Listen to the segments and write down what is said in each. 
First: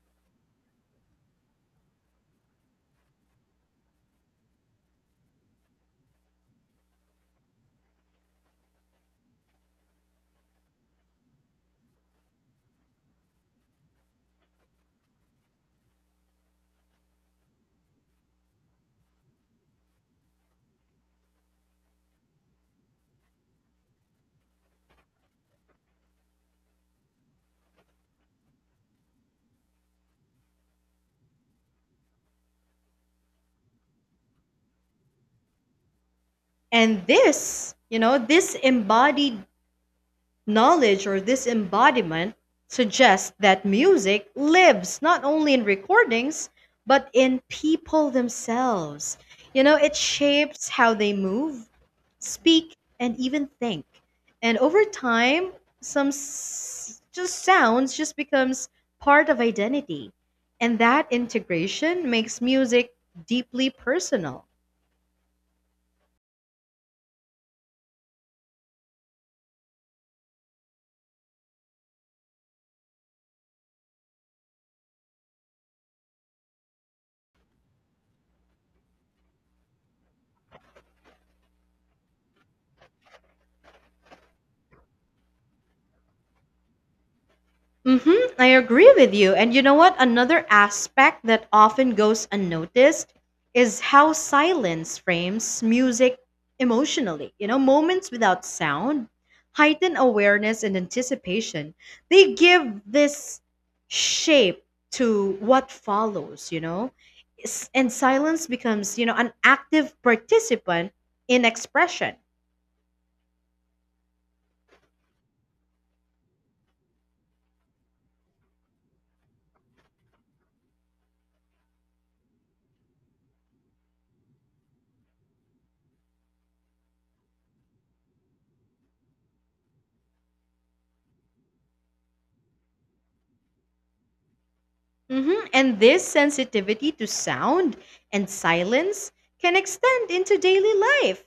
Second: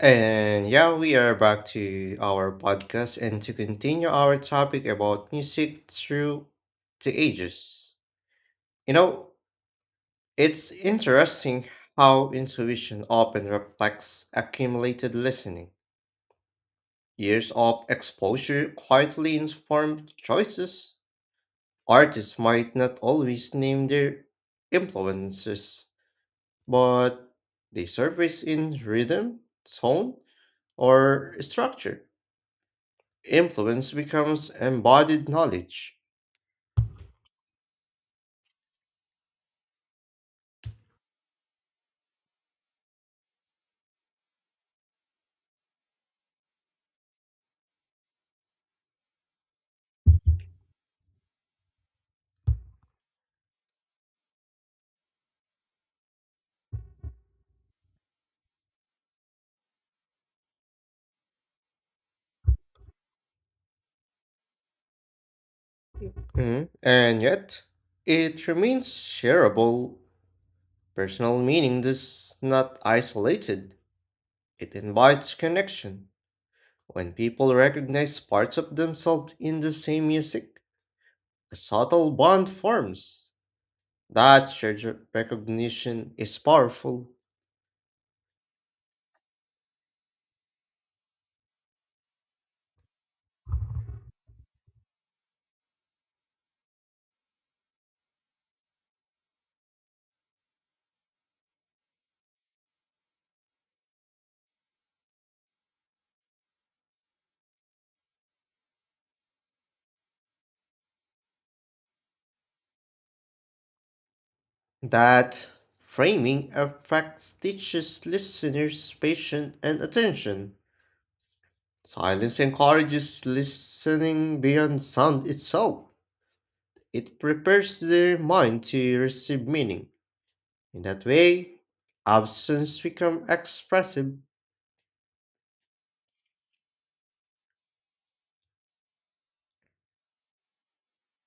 And yeah, we are back to our podcast and to continue our topic about music through the ages. You know, it's interesting how intuition often reflects accumulated listening. Years of exposure quietly informed choices. Artists might not always name their influences, but they surface in rhythm, tone, or structure. Influence becomes embodied knowledge. And this, you know, this embodied knowledge or this embodiment suggests that music lives not only in recordings, but in people themselves. You know, it shapes how they move, speak, and even think. And over time, some s- just sounds just becomes part of identity. And that integration makes music deeply personal. Mhm. And yet, it remains shareable. Personal meaning is not isolated, it invites connection. When people recognize parts of themselves in the same music, a subtle bond forms. That shared recognition is powerful. Mm-hmm, I agree with you. And you know what? Another aspect that often goes unnoticed is how silence frames music emotionally. You know, moments without sound heighten awareness and anticipation. They give this shape to what follows. And silence becomes, you know, an active participant in expression. That framing affects teaches listeners' patience and attention. Silence encourages listening beyond sound itself. It prepares the mind to receive meaning. In that way, absence becomes expressive. And this sensitivity to sound and silence can extend into daily life.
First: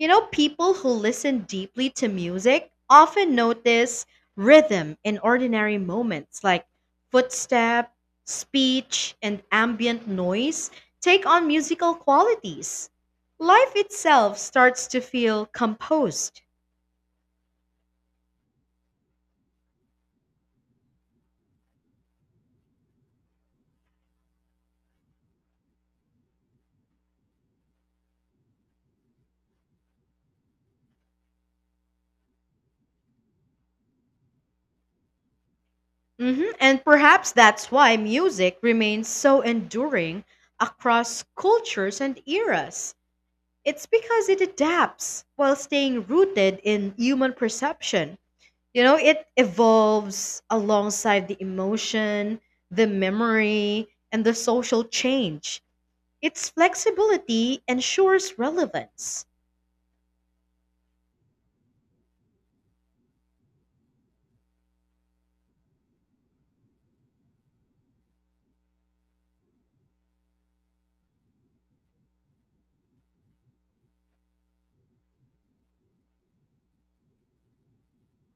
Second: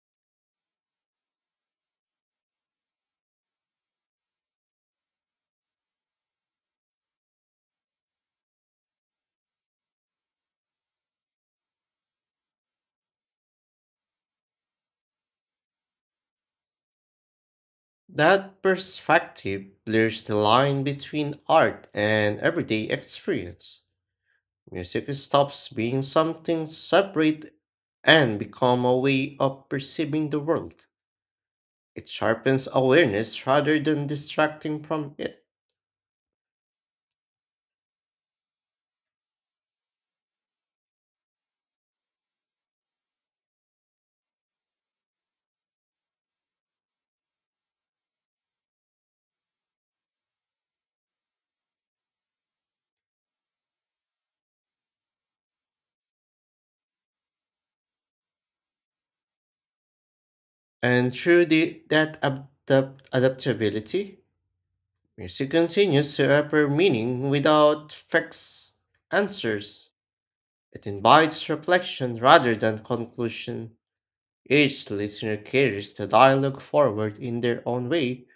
You know, people who listen deeply to music often notice rhythm in ordinary moments like footstep, speech, and ambient noise take on musical qualities. Life itself starts to feel composed. That perspective blurs the line between art and everyday experience. Music stops being something separate and become a way of perceiving the world. It sharpens awareness rather than distracting from it. And perhaps that's why music remains so enduring across cultures and eras. It's because it adapts while staying rooted in human perception. You know, it evolves alongside the emotion, the memory, and the social change. Its flexibility ensures relevance. And through adaptability, music continues to offer meaning without fixed answers. It invites reflection rather than conclusion. Each listener carries the dialogue forward in their own way.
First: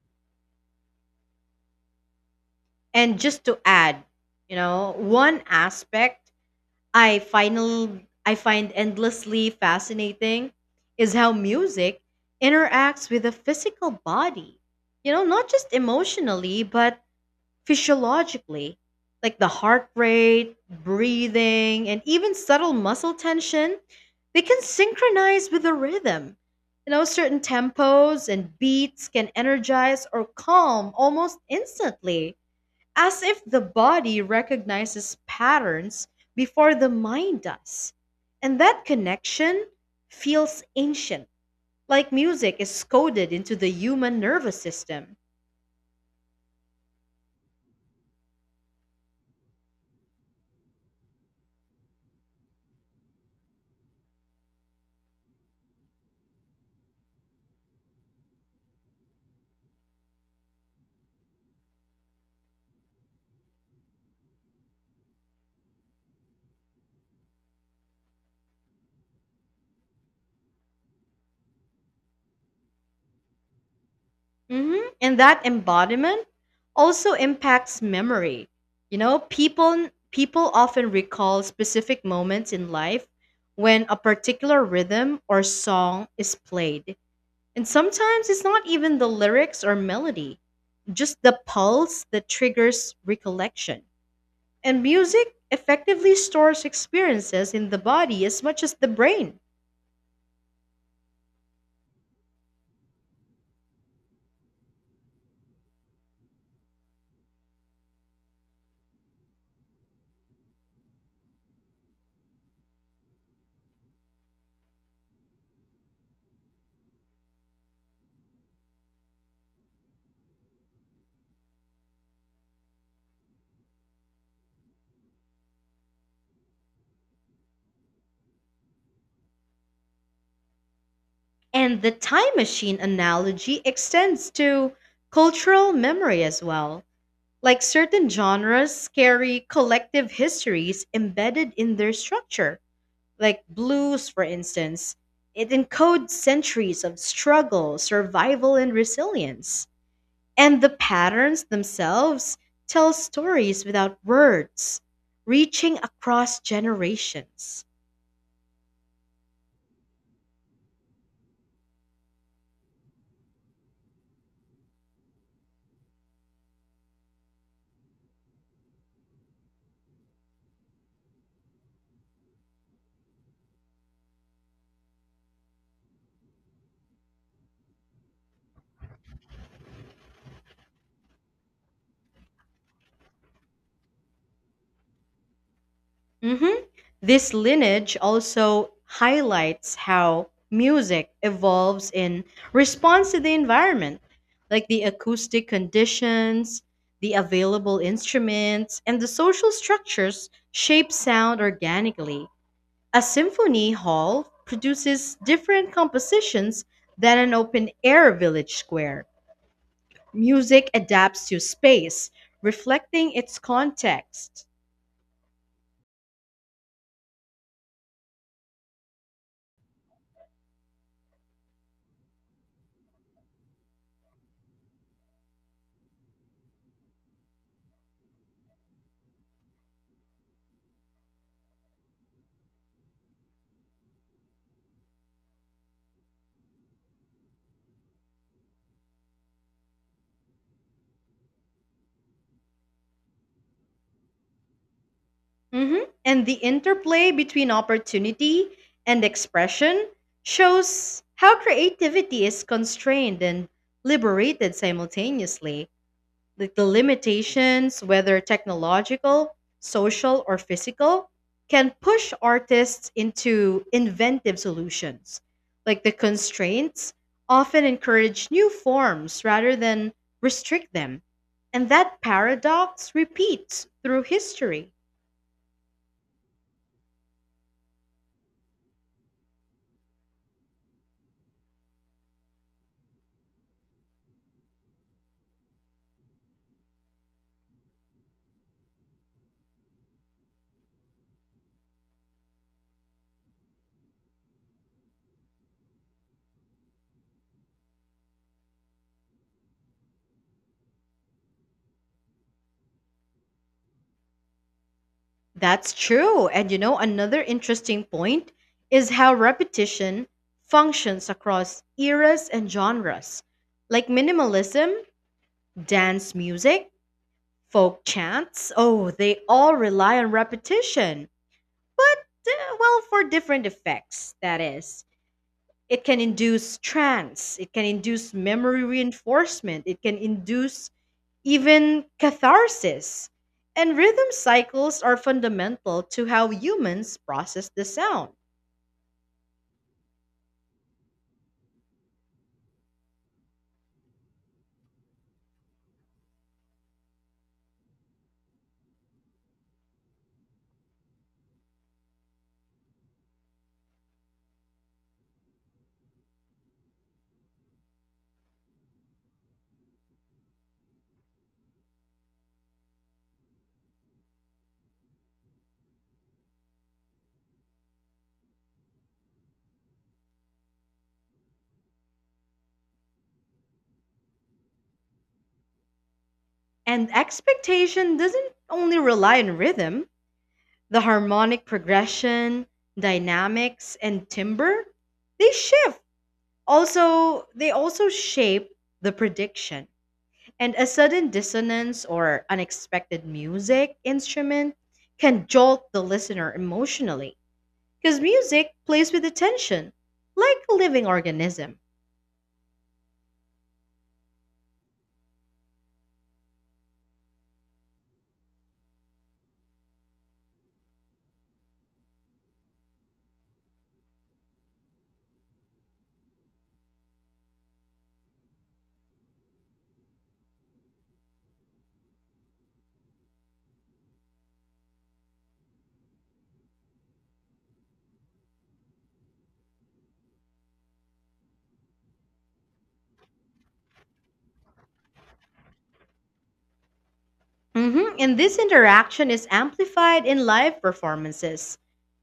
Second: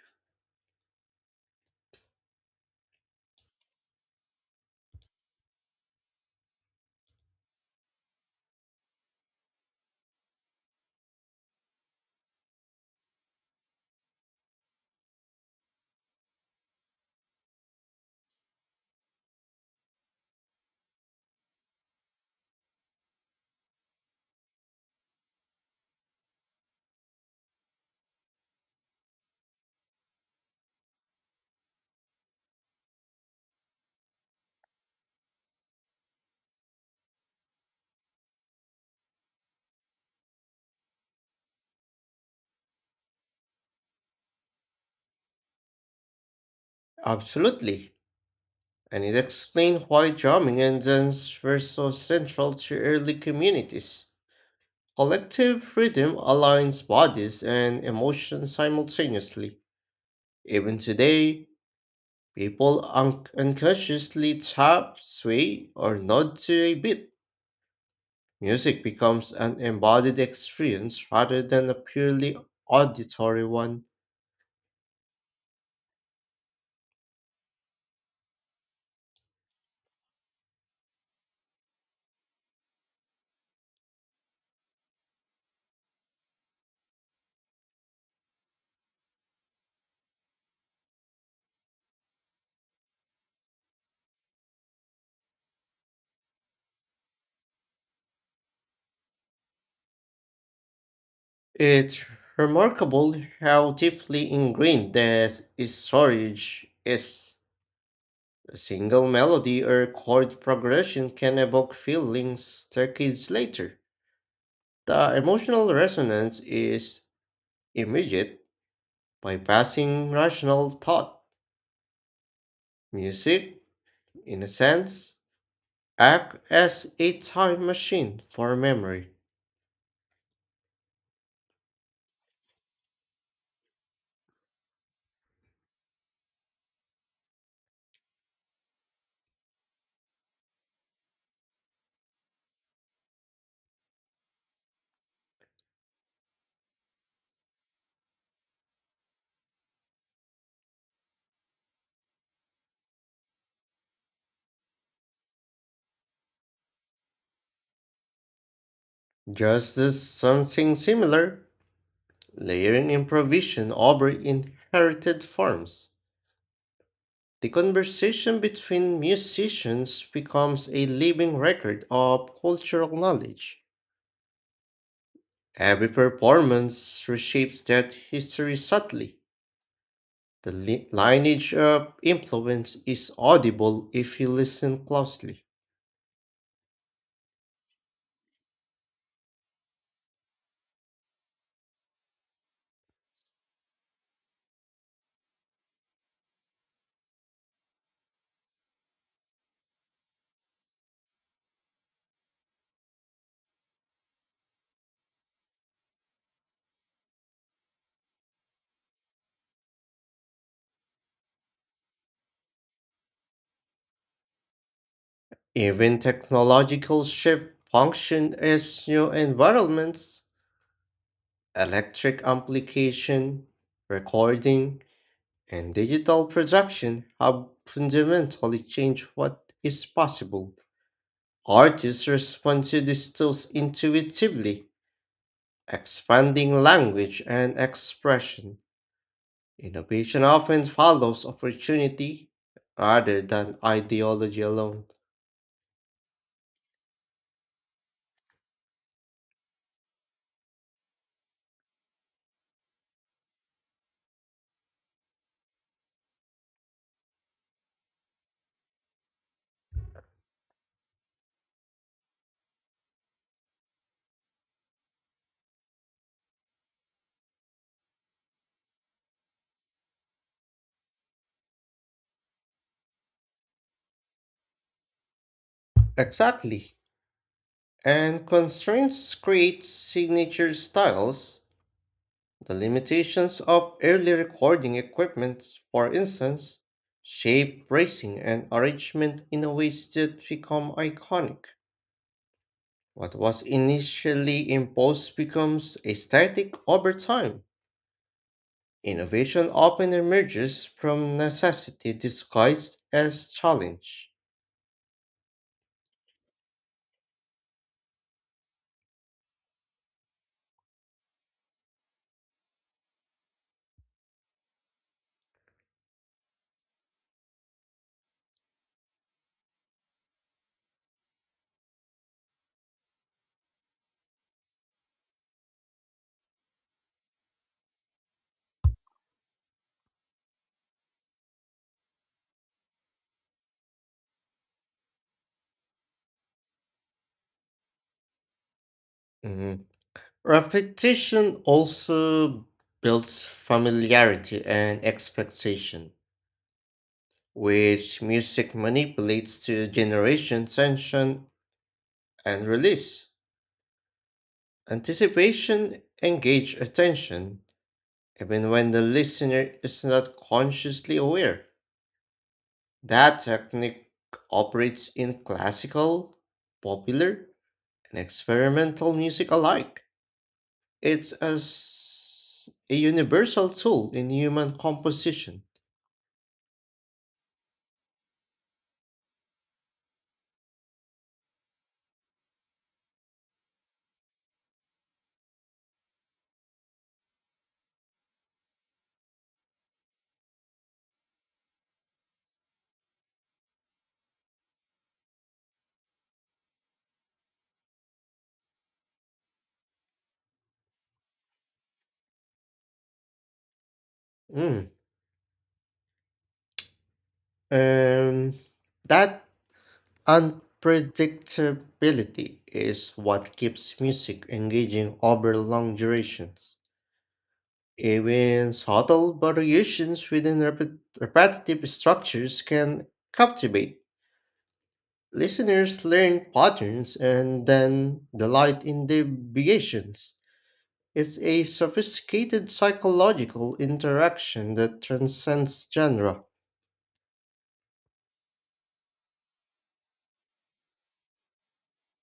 And just to add, you know, one aspect I final I find endlessly fascinating is how music interacts with the physical body. You know, not just emotionally, but physiologically, like the heart rate, breathing, and even subtle muscle tension, they can synchronize with the rhythm. You know, certain tempos and beats can energize or calm almost instantly as if the body recognizes patterns before the mind does. And that connection feels ancient, like music is coded into the human nervous system. Absolutely, and it explains why drumming and dance were so central to early communities. Collective rhythm aligns bodies and emotions simultaneously. Even today, people unconsciously tap, sway, or nod to a beat. Music becomes an embodied experience rather than a purely auditory one. Mhm. And that embodiment also impacts memory. You know, people often recall specific moments in life when a particular rhythm or song is played. And sometimes it's not even the lyrics or melody, just the pulse that triggers recollection. And music effectively stores experiences in the body as much as the brain. It's remarkable how deeply ingrained that storage is. A single melody or chord progression can evoke feelings decades later. The emotional resonance is immediate, bypassing rational thought. Music, in a sense, act as a time machine for memory. And the time machine analogy extends to cultural memory as well. Like certain genres carry collective histories embedded in their structure. Like blues, for instance, it encodes centuries of struggle, survival, and resilience. And the patterns themselves tell stories without words, reaching across generations. Just as something similar, layering improvisation over inherited forms. The conversation between musicians becomes a living record of cultural knowledge. Every performance reshapes that history subtly. The lineage of influence is audible if you listen closely. Mhm. This lineage also highlights how music evolves in response to the environment, like the acoustic conditions, the available instruments, and the social structures shape sound organically. A symphony hall produces different compositions than an open air village square. Music adapts to space, reflecting its context. Even technological shift function as new environments, electric amplification, recording, and digital production have fundamentally changed what is possible. Artists respond to these tools intuitively, expanding language and expression. Innovation often follows opportunity rather than ideology alone. Mhm. And the interplay between opportunity and expression shows how creativity is constrained and liberated simultaneously. The limitations, whether technological, social, or physical, can push artists into inventive solutions. Like the constraints often encourage new forms rather than restrict them. And that paradox repeats through history. Exactly. And constraints create signature styles. The limitations of early recording equipment, for instance, shape bracing and arrangement in a ways that become iconic. What was initially imposed becomes aesthetic over time. Innovation often emerges from necessity disguised as challenge. That's true. And you know, another interesting point is how repetition functions across eras and genres. Like minimalism, dance music, folk chants, oh, they all rely on repetition, but well, for different effects, that is. It can induce trance, it can induce memory reinforcement, it can induce even catharsis. And rhythm cycles are fundamental to how humans process the sound. Mm, Repetition also builds familiarity and expectation, which music manipulates to generation tension and release. Anticipation engage attention, even when the listener is not consciously aware. That technique operates in classical, popular, and experimental music alike. It's as a universal tool in human composition. And expectation doesn't only rely on rhythm, the harmonic progression, dynamics, and timbre, they shift they also shape the prediction. And a sudden dissonance or unexpected music instrument can jolt the listener emotionally because music plays with attention, like a living organism. Mm. Um, that unpredictability is what keeps music engaging over long durations. Even subtle variations within repetitive structures can captivate. Listeners learn patterns and then delight in deviations. It's a sophisticated psychological interaction that transcends genre. And this interaction is amplified in live performances.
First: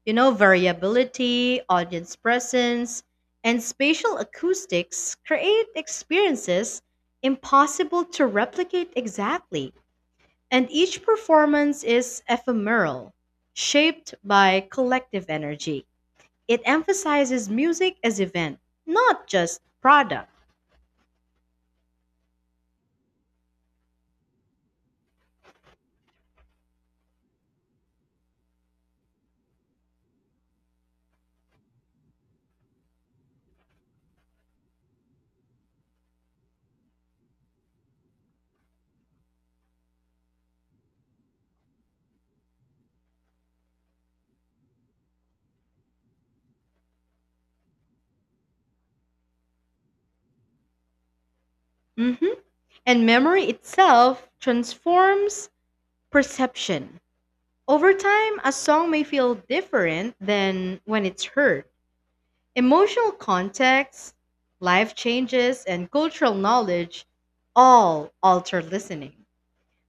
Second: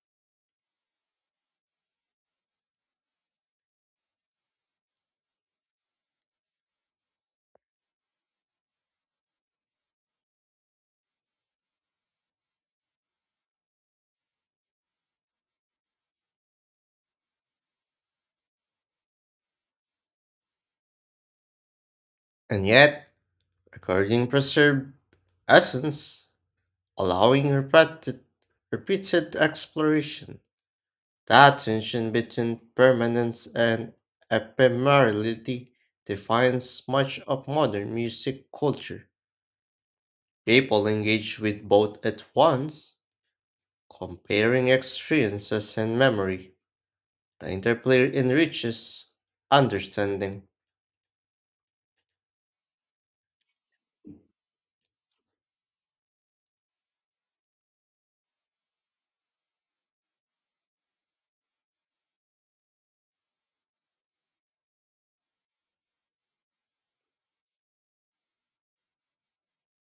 You know, variability, audience presence, and spatial acoustics create experiences impossible to replicate exactly. And each performance is ephemeral, shaped by collective energy. It emphasizes music as event, not just product. And yet, recording preserved essence, allowing repeated exploration. That tension between permanence and ephemerality defines much of modern music culture. People engage with both at once, comparing experiences and memory. The interplay enriches understanding. Mhm. And memory itself transforms perception. Over time, a song may feel different than when it's heard. Emotional context, life changes, and cultural knowledge all alter listening.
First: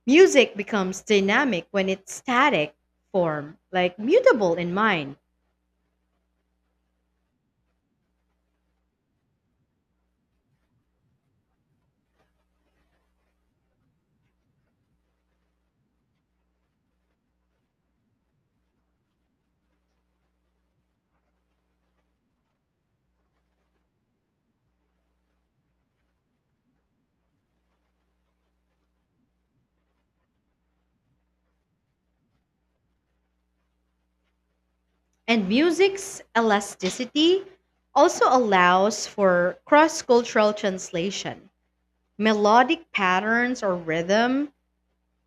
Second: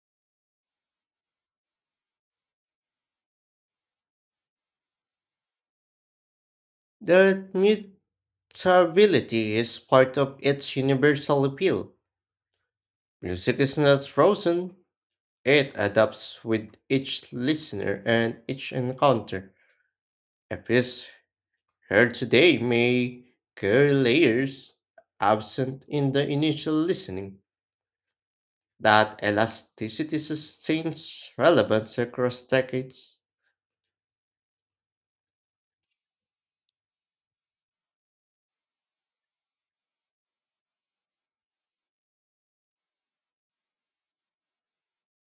Music becomes dynamic when it's static form, like mutable in mind. The mutability is part of its universal appeal. Music is not frozen, it adapts with each listener and each encounter. A piece heard today may carry layers absent in the initial listening. That elasticity sustains relevance across decades. And music's elasticity also allows for cross cultural translation. Melodic patterns or rhythm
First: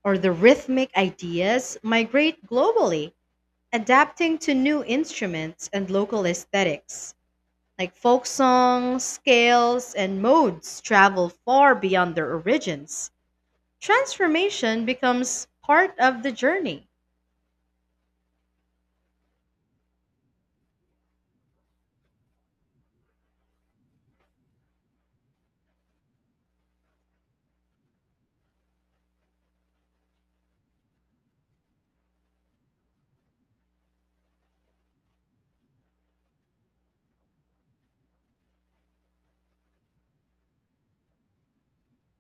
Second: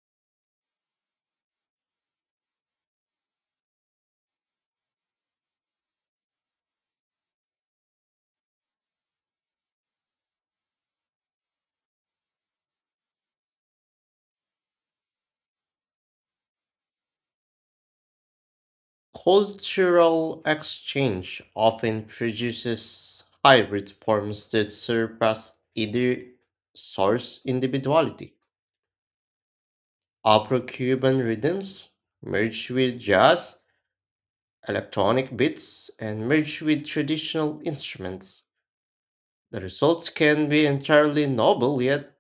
or the rhythmic ideas migrate globally, adapting to new instruments and local aesthetics. Like folk songs, scales, and modes travel far beyond their origins. Transformation becomes part of the journey. Cultural exchange often produces hybrid forms that surpass either source individuality. Afro Cuban rhythms merge with jazz, electronic beats, and merge with traditional instruments. The results can be entirely novel yet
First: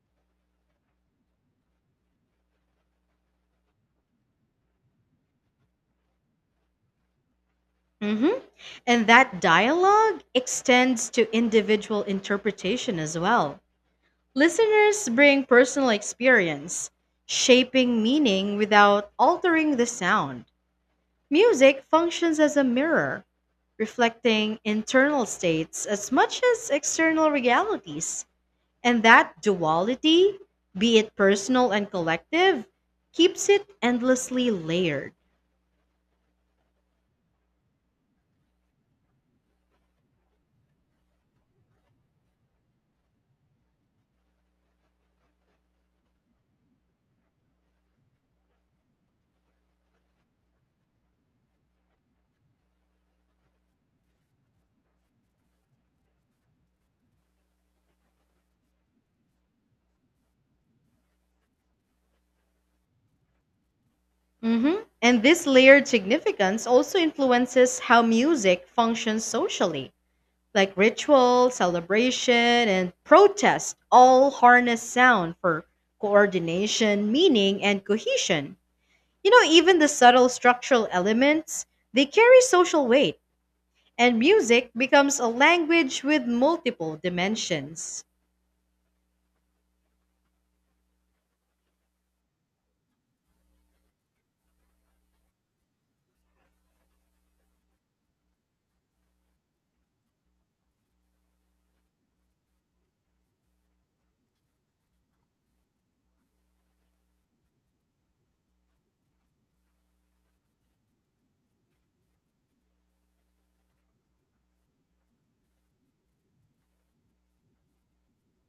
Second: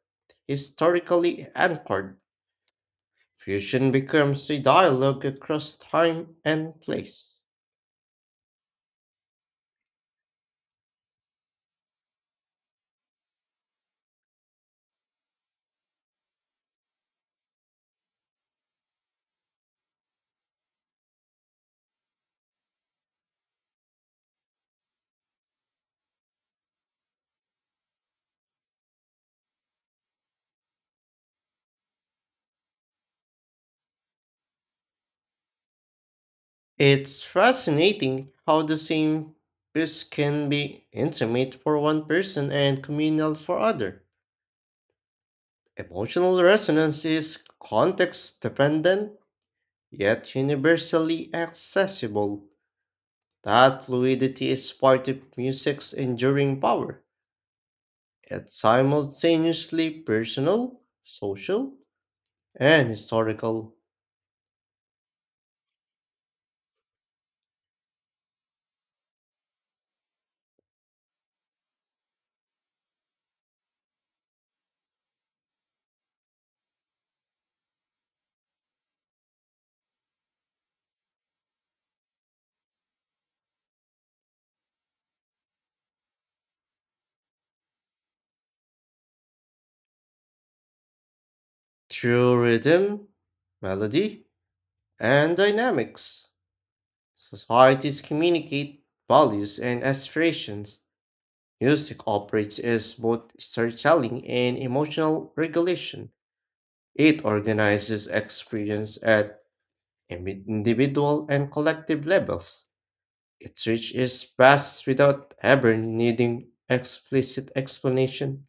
historically anchored. Fusion becomes a dialogue across time and place. Mhm. And that dialogue extends to individual interpretation as well. Listeners bring personal experience, shaping meaning without altering the sound. Music functions as a mirror, reflecting internal states as much as external realities. And that duality, be it personal and collective, keeps it endlessly layered. It's fascinating how the same piece can be intimate for one person and communal for other. Emotional resonance is context dependent yet universally accessible. That fluidity is part of music's enduring power. It's simultaneously personal, social, and historical hmm And this layered significance also influences how music functions socially, like ritual, celebration, and protest all harness sound for coordination, meaning, and cohesion. You know, even the subtle structural elements, they carry social weight, and music becomes a language with multiple dimensions. through rhythm, melody, and dynamics. Societies communicate values and aspirations. Music operates as both storytelling and emotional regulation. It organizes experience at individual and collective levels. Its reach is vast without ever needing explicit explanation.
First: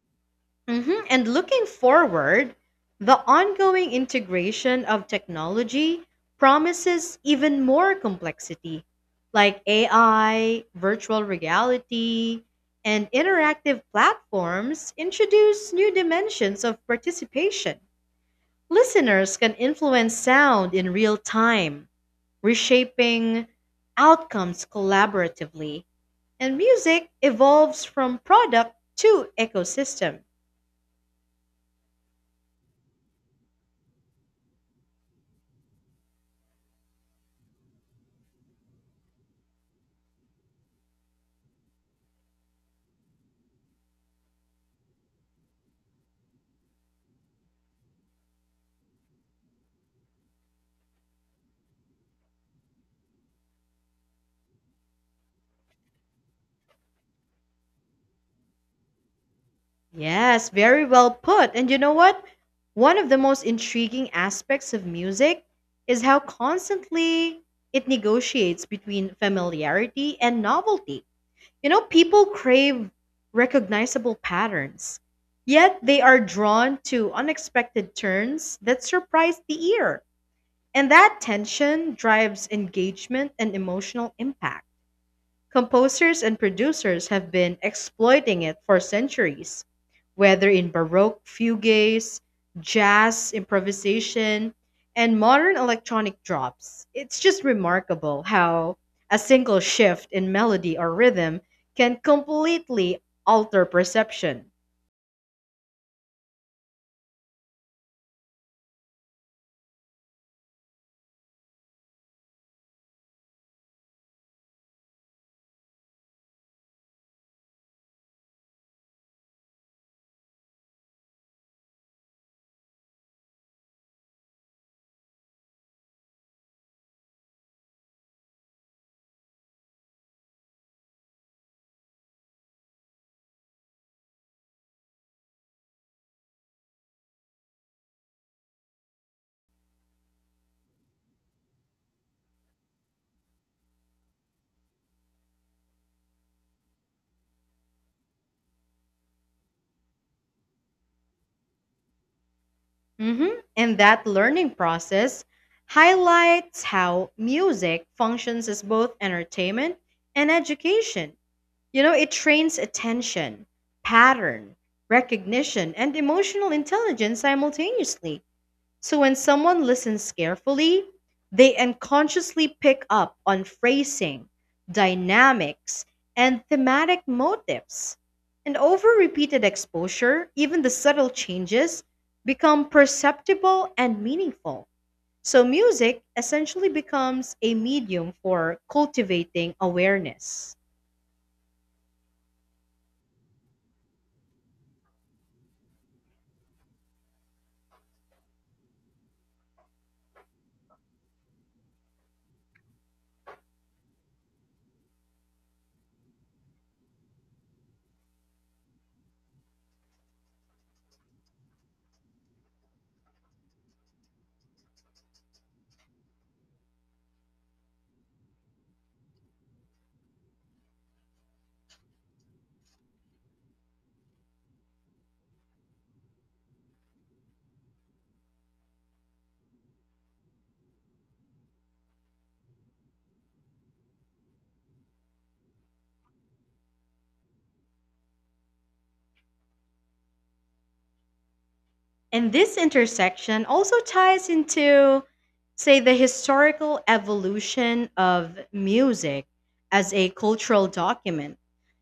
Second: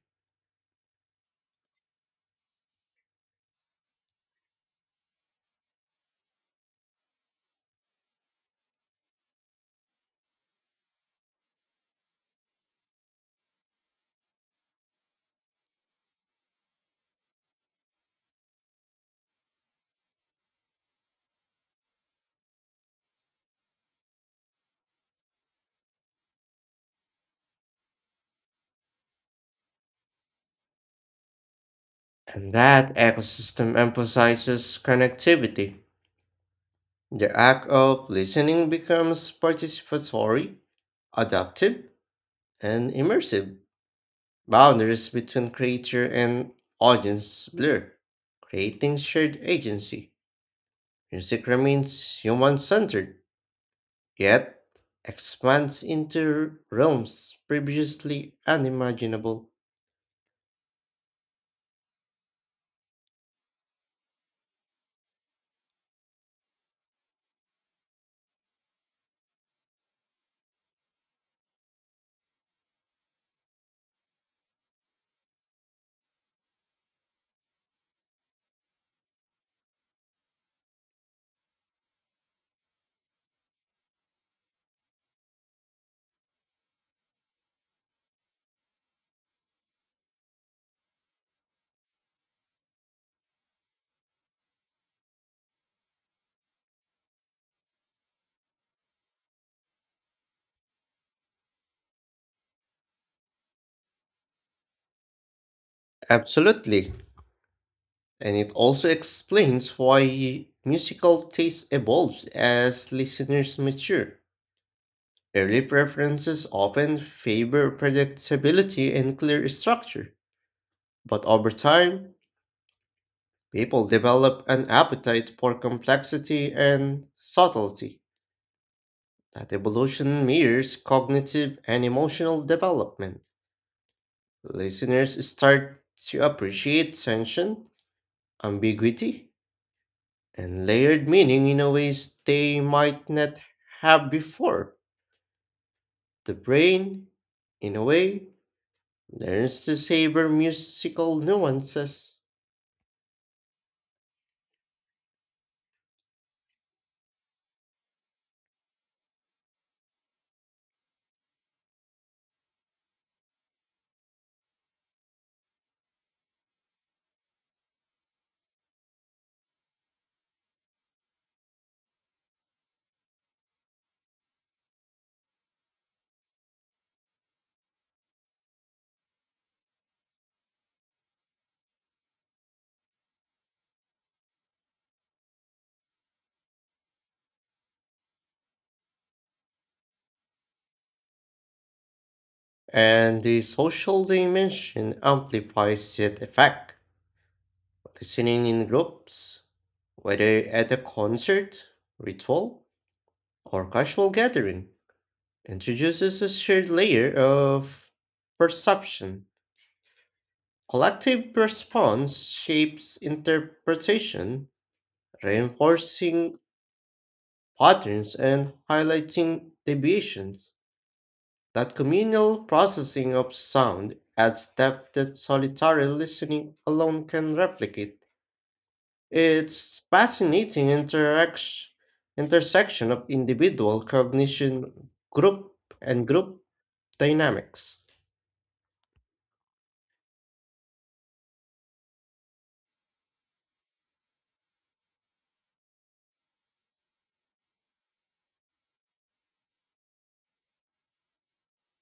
Mhm. And looking forward, the ongoing integration of technology promises even more complexity, like AI, virtual reality, and interactive platforms introduce new dimensions of participation. Listeners can influence sound in real time, reshaping outcomes collaboratively, and music evolves from product to ecosystem. And that ecosystem emphasizes connectivity. The act of listening becomes participatory, adaptive, and immersive. Boundaries between creator and audience blur, creating shared agency. Music remains human centered, yet expands into realms previously unimaginable. Yes, very well put. And you know what? One of the most intriguing aspects of music is how constantly it negotiates between familiarity and novelty. You know, people crave recognizable patterns, yet they are drawn to unexpected turns that surprise the ear. And that tension drives engagement and emotional impact. Composers and producers have been exploiting it for centuries, whether in Baroque fugues, jazz improvisation, and modern electronic drops. It's just remarkable how a single shift in melody or rhythm can completely alter perception. Absolutely. And it also explains why musical taste evolves as listeners mature. Early preferences often favor predictability and clear structure, but over time, people develop an appetite for complexity and subtlety. That evolution mirrors cognitive and emotional development. Listeners start to appreciate tension, ambiguity, and layered meaning in a ways they might not have before. The brain, in a way, learns to savor musical nuances, Mhm. And that learning process highlights how music functions as both entertainment and education. You know, it trains attention, pattern, recognition, and emotional intelligence simultaneously. So when someone listens carefully, they unconsciously pick up on phrasing, dynamics, and thematic motifs. And over repeated exposure, even the subtle changes become perceptible and meaningful. So music essentially becomes a medium for cultivating awareness. and the social dimension amplifies that effect. Listening in groups, whether at a concert, ritual, or casual gathering, introduces a shared layer of perception. Collective response shapes interpretation, reinforcing patterns and highlighting deviations. That communal processing of sound adds depth that solitary listening alone can replicate. It's fascinating interaction, intersection of individual cognition, group dynamics. And this intersection also ties into, say, the historical evolution of music as a cultural document.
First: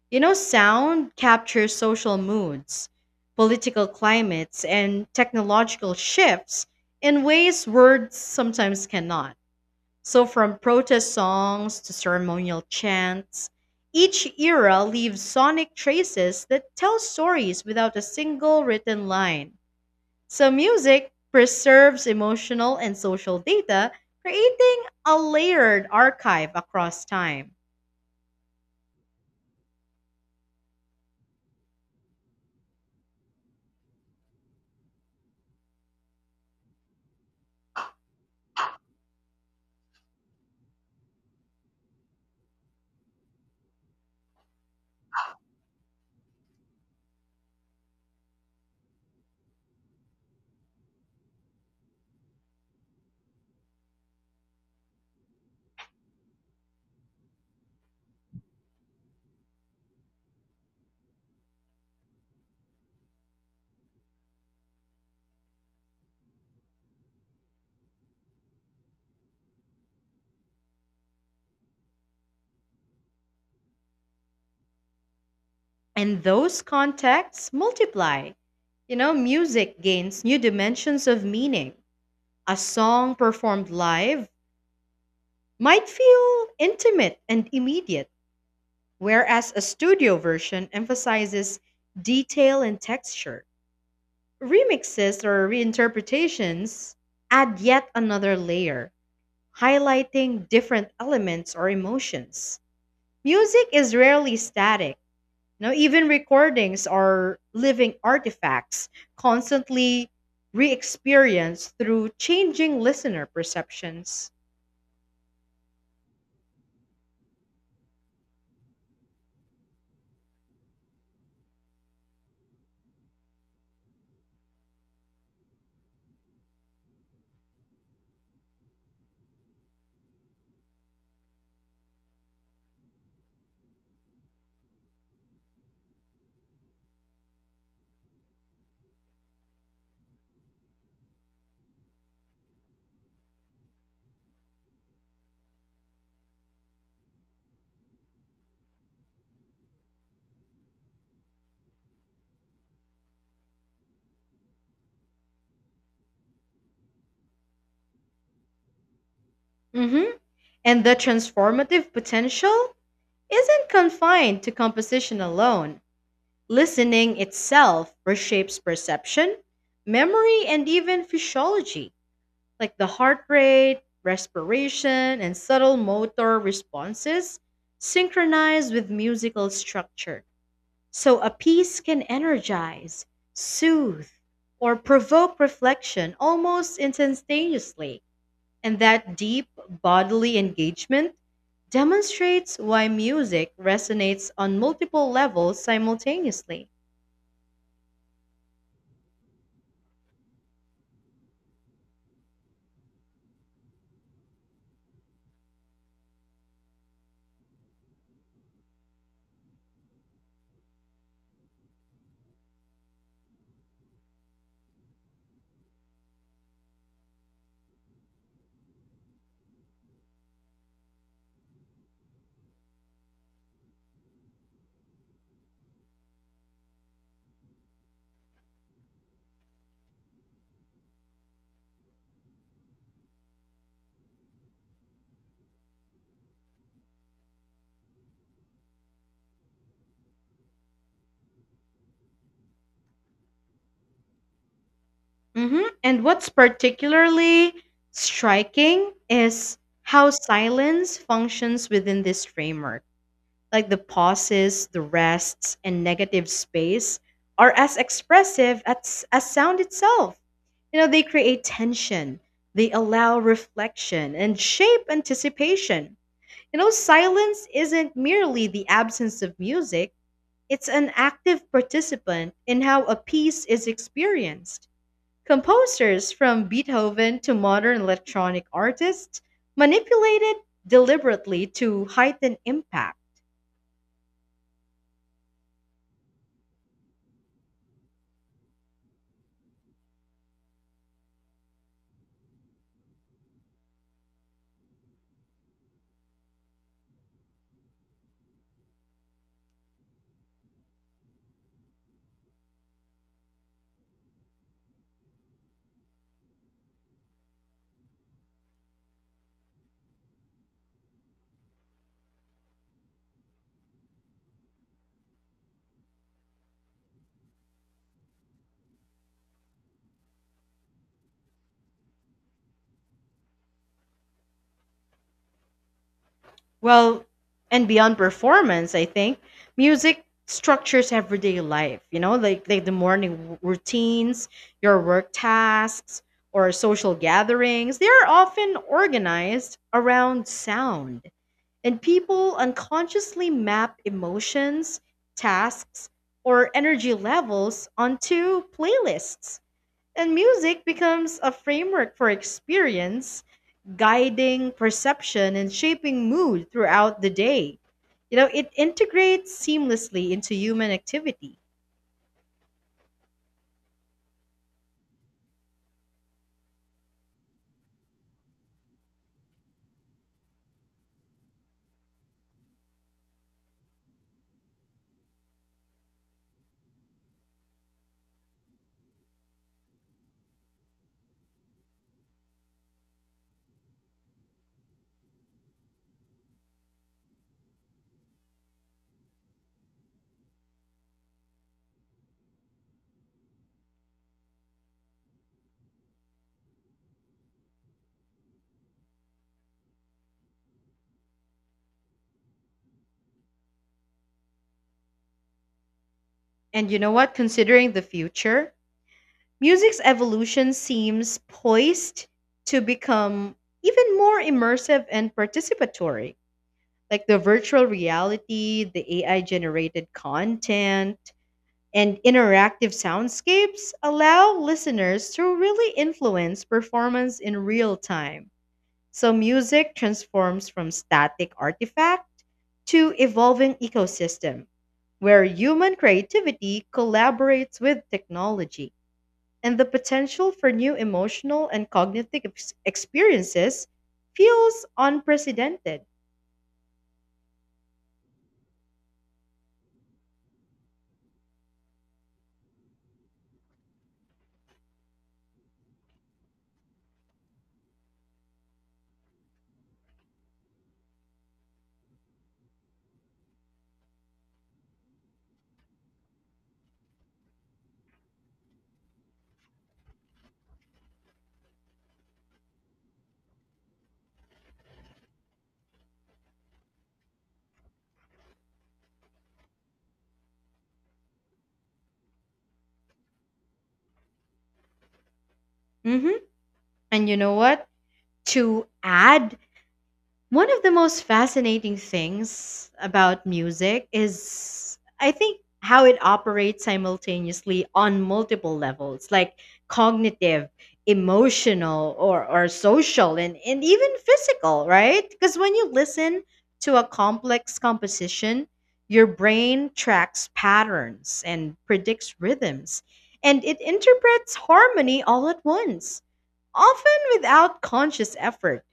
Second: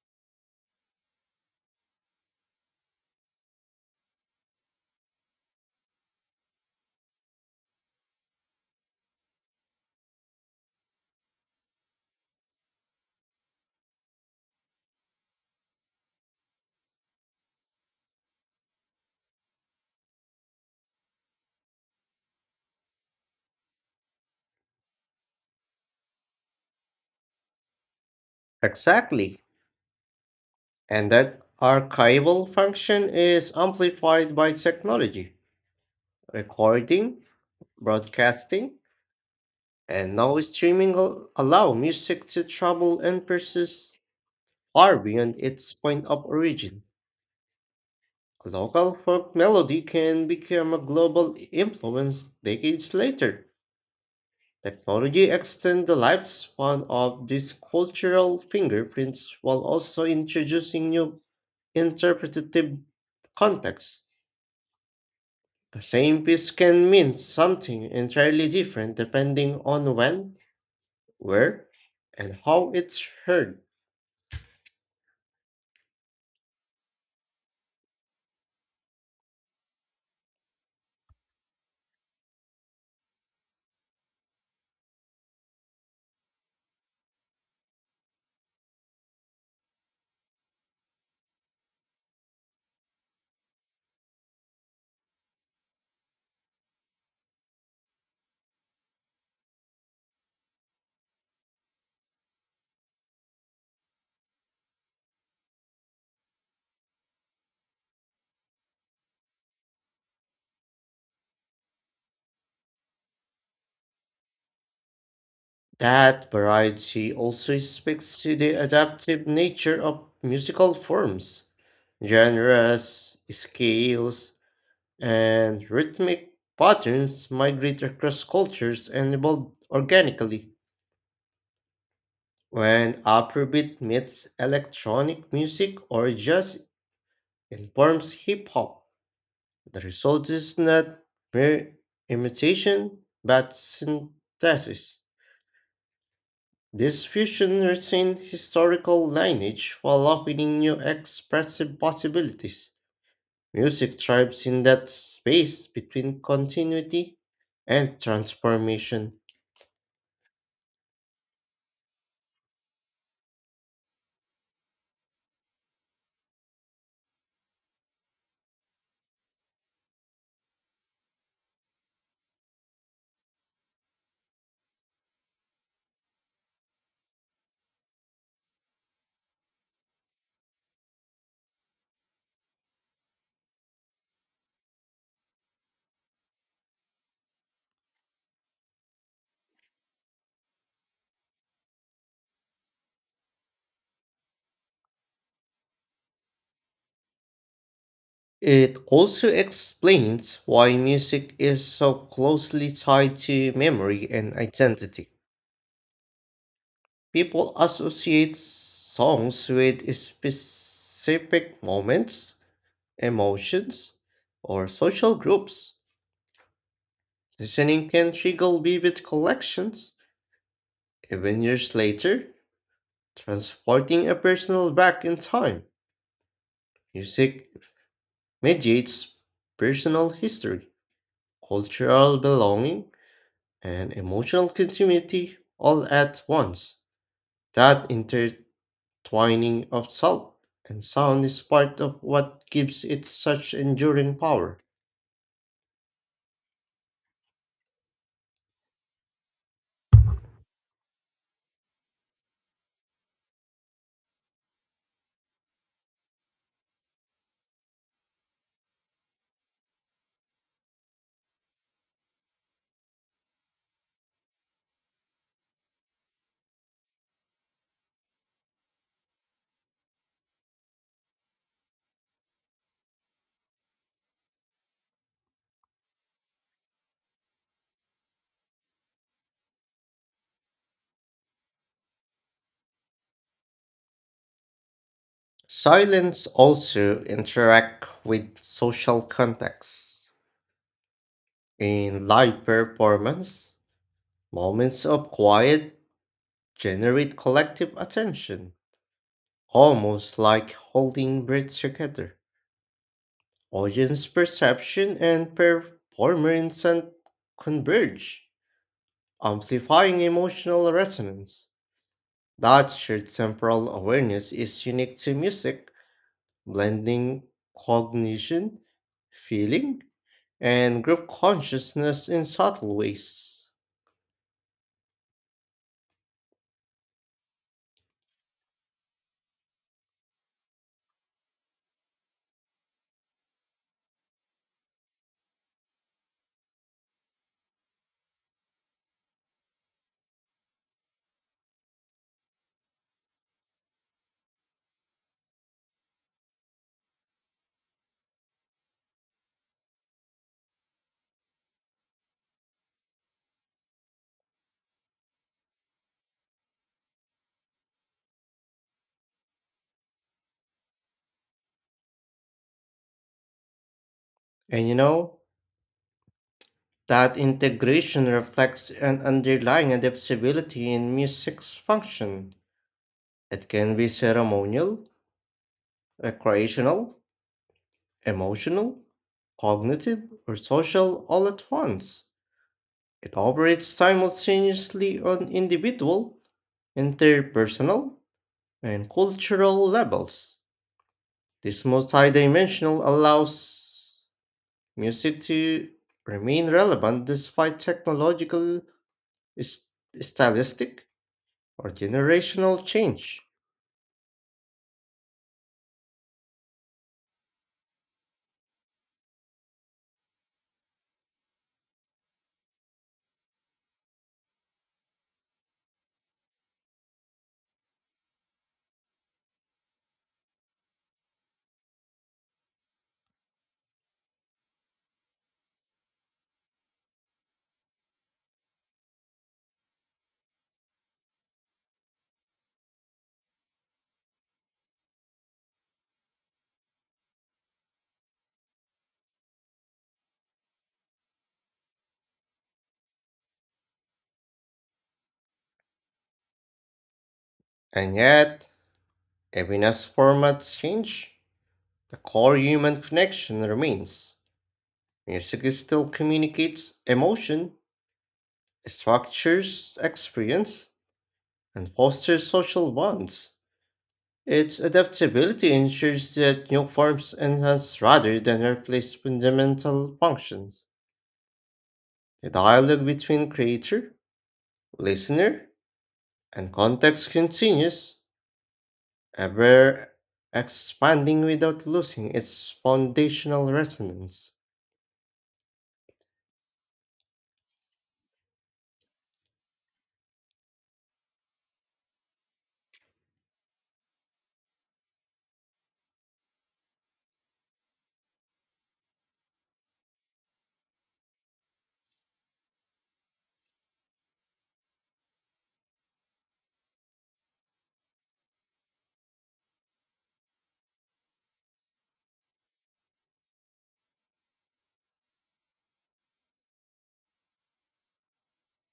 You know, sound captures social moods, political climates, and technological shifts in ways words sometimes cannot. So, from protest songs to ceremonial chants, each era leaves sonic traces that tell stories without a single written line. So, music preserves emotional and social data, creating a layered archive across time. Exactly. And that archival function is amplified by technology. Recording, broadcasting, and now streaming allow music to travel and persist far beyond its point of origin. A local folk melody can become a global influence decades later. Technology extends the lifespan of these cultural fingerprints while also introducing new interpretative contexts. The same piece can mean something entirely different depending on when, where, and how it's heard. And those contexts multiply. You know, music gains new dimensions of meaning. A song performed live might feel intimate and immediate, whereas a studio version emphasizes detail and texture. Remixes or reinterpretations add yet another layer highlighting different elements or emotions. Music is rarely static. Now, even recordings are living artifacts, constantly re experienced through changing listener perceptions. That variety also speaks to the adaptive nature of musical forms, genres, scales, and rhythmic patterns migrate across cultures and evolve organically. When Afrobeat meets electronic music or jazz informs hip hop, the result is not mere imitation but synthesis. This fusion retained historical lineage while opening new expressive possibilities. Music thrives in that space between continuity and transformation. Mhm. And the transformative potential isn't confined to composition alone. Listening itself reshapes perception, memory, and even physiology. Like the heart rate, respiration, and subtle motor responses synchronize with musical structure. So a piece can energize, soothe, or provoke reflection almost instantaneously. And that deep bodily engagement demonstrates why music resonates on multiple levels simultaneously. It also explains why music is so closely tied to memory and identity. People associate songs with specific moments, emotions, or social groups. Listening can trigger vivid collections. Even years later, transporting a personal back in time. Music mediates personal history, cultural belonging, and emotional continuity all at once. That intertwining of salt and sound is part of what gives it such enduring power. And what's particularly striking is how silence functions within this framework. Like the pauses, the rests, and negative space are as expressive as sound itself. You know, they create tension, they allow reflection, and shape anticipation. You know, silence isn't merely the absence of music, it's an active participant in how a piece is experienced. Composers from Beethoven to modern electronic artists manipulated deliberately to heighten impact. Silence also interact with social contexts. In live performance, moments of quiet generate collective attention, almost like holding breath together. Audience perception and performer instant converge, amplifying emotional resonance. That shared temporal awareness is unique to music, blending cognition, feeling, and group consciousness in subtle ways. Well, and beyond performance, I think music structures everyday life, you know, like the routines, your work tasks, or social gatherings. They are often organized around sound. And people unconsciously map emotions, tasks, or energy levels onto playlists. And music becomes a framework for experience, guiding perception and shaping mood throughout the day. You know, it integrates seamlessly into human activity. And you know, that integration reflects an underlying adaptability in music's function. It can be ceremonial, recreational, emotional, cognitive, or social all at once. It operates simultaneously on individual, interpersonal, and cultural levels. This multidimensional allows music to remain relevant despite technological st- stylistic or generational change. And you know what? Considering the future, music's evolution seems poised to become even more immersive and participatory like the virtual reality, the AI generated content, and interactive soundscapes allow listeners to really influence performance in real time. So music transforms from static artifact to evolving ecosystem where human creativity collaborates with technology and the potential for new emotional and cognitive experiences feels unprecedented. And yet, even as formats change, the core human connection remains. Music still communicates emotion, structures experience, and fosters social bonds. Its adaptability ensures that new forms enhance rather than replace fundamental functions. The dialogue between creator, listener, and context continues ever expanding without losing its foundational resonance. Mhm. And you know what? To add, one of the most fascinating things about music is, I think, how it operates simultaneously on multiple levels, like cognitive, emotional, or social, and even physical, right? Because when you listen to a complex composition, your brain tracks patterns and predicts rhythms, and it interprets harmony all at once, often without conscious effort.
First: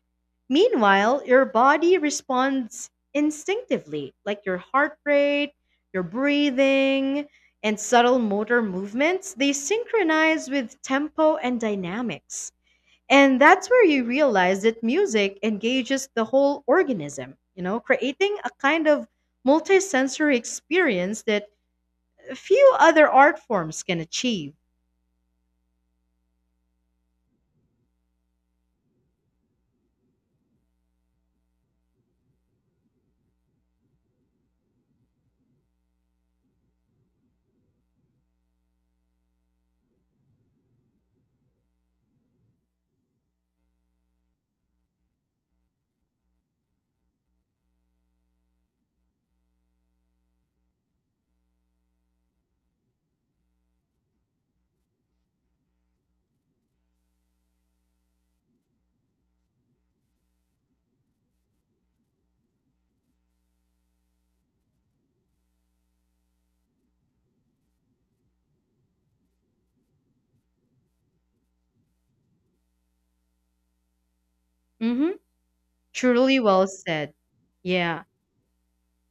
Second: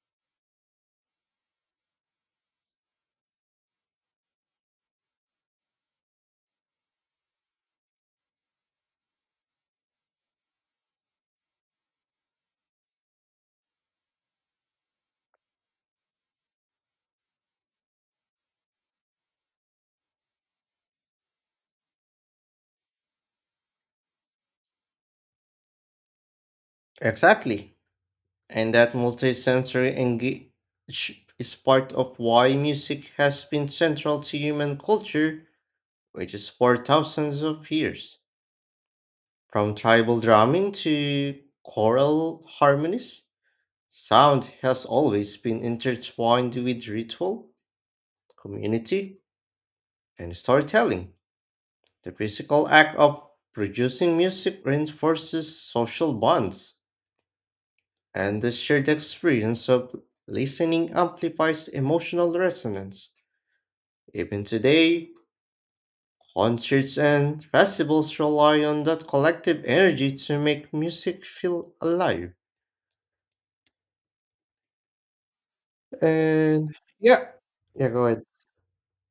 Meanwhile, your body responds instinctively, like your heart rate, your breathing, and subtle motor movements, they synchronize with tempo and dynamics. And that's where you realize that music engages the whole organism, you know, creating a kind of multisensory experience that few other art forms can achieve. Exactly. And that multisensory engage is part of why music has been central to human culture, which is for thousands of years. From tribal drumming to choral harmonies, sound has always been intertwined with ritual, community, and storytelling. The physical act of producing music reinforces social bonds, and the shared experience of listening amplifies emotional resonance. Even today, concerts and festivals rely on that collective energy to make music feel alive. hmm Truly well And said. yeah, yeah, Yeah. go ahead.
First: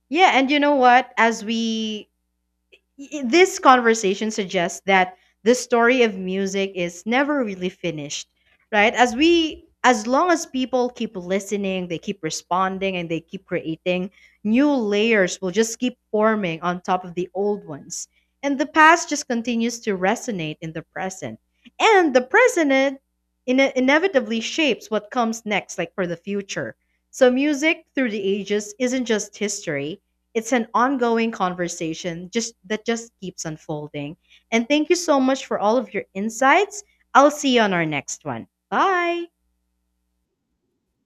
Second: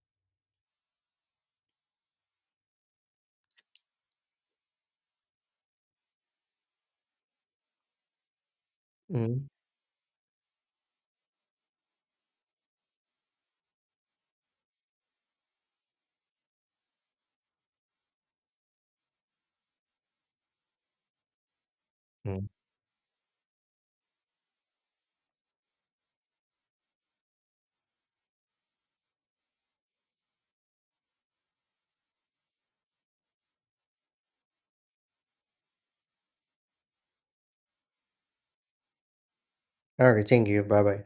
Yeah, and you know what? This conversation suggests that the story of music is never really finished, right? as Mm-hmm. we as long as people keep listening, they keep responding, and they keep creating, new layers will just keep forming on top of the old ones, and the past just continues to resonate in the present, and the Mm-hmm. present inevitably shapes what comes next, like for the future. So music through the ages isn't just history, it's an ongoing conversation just that just keeps unfolding. And thank you so much for all of your insights. I'll see you on our next one. Bye. All right, thank you. Bye bye.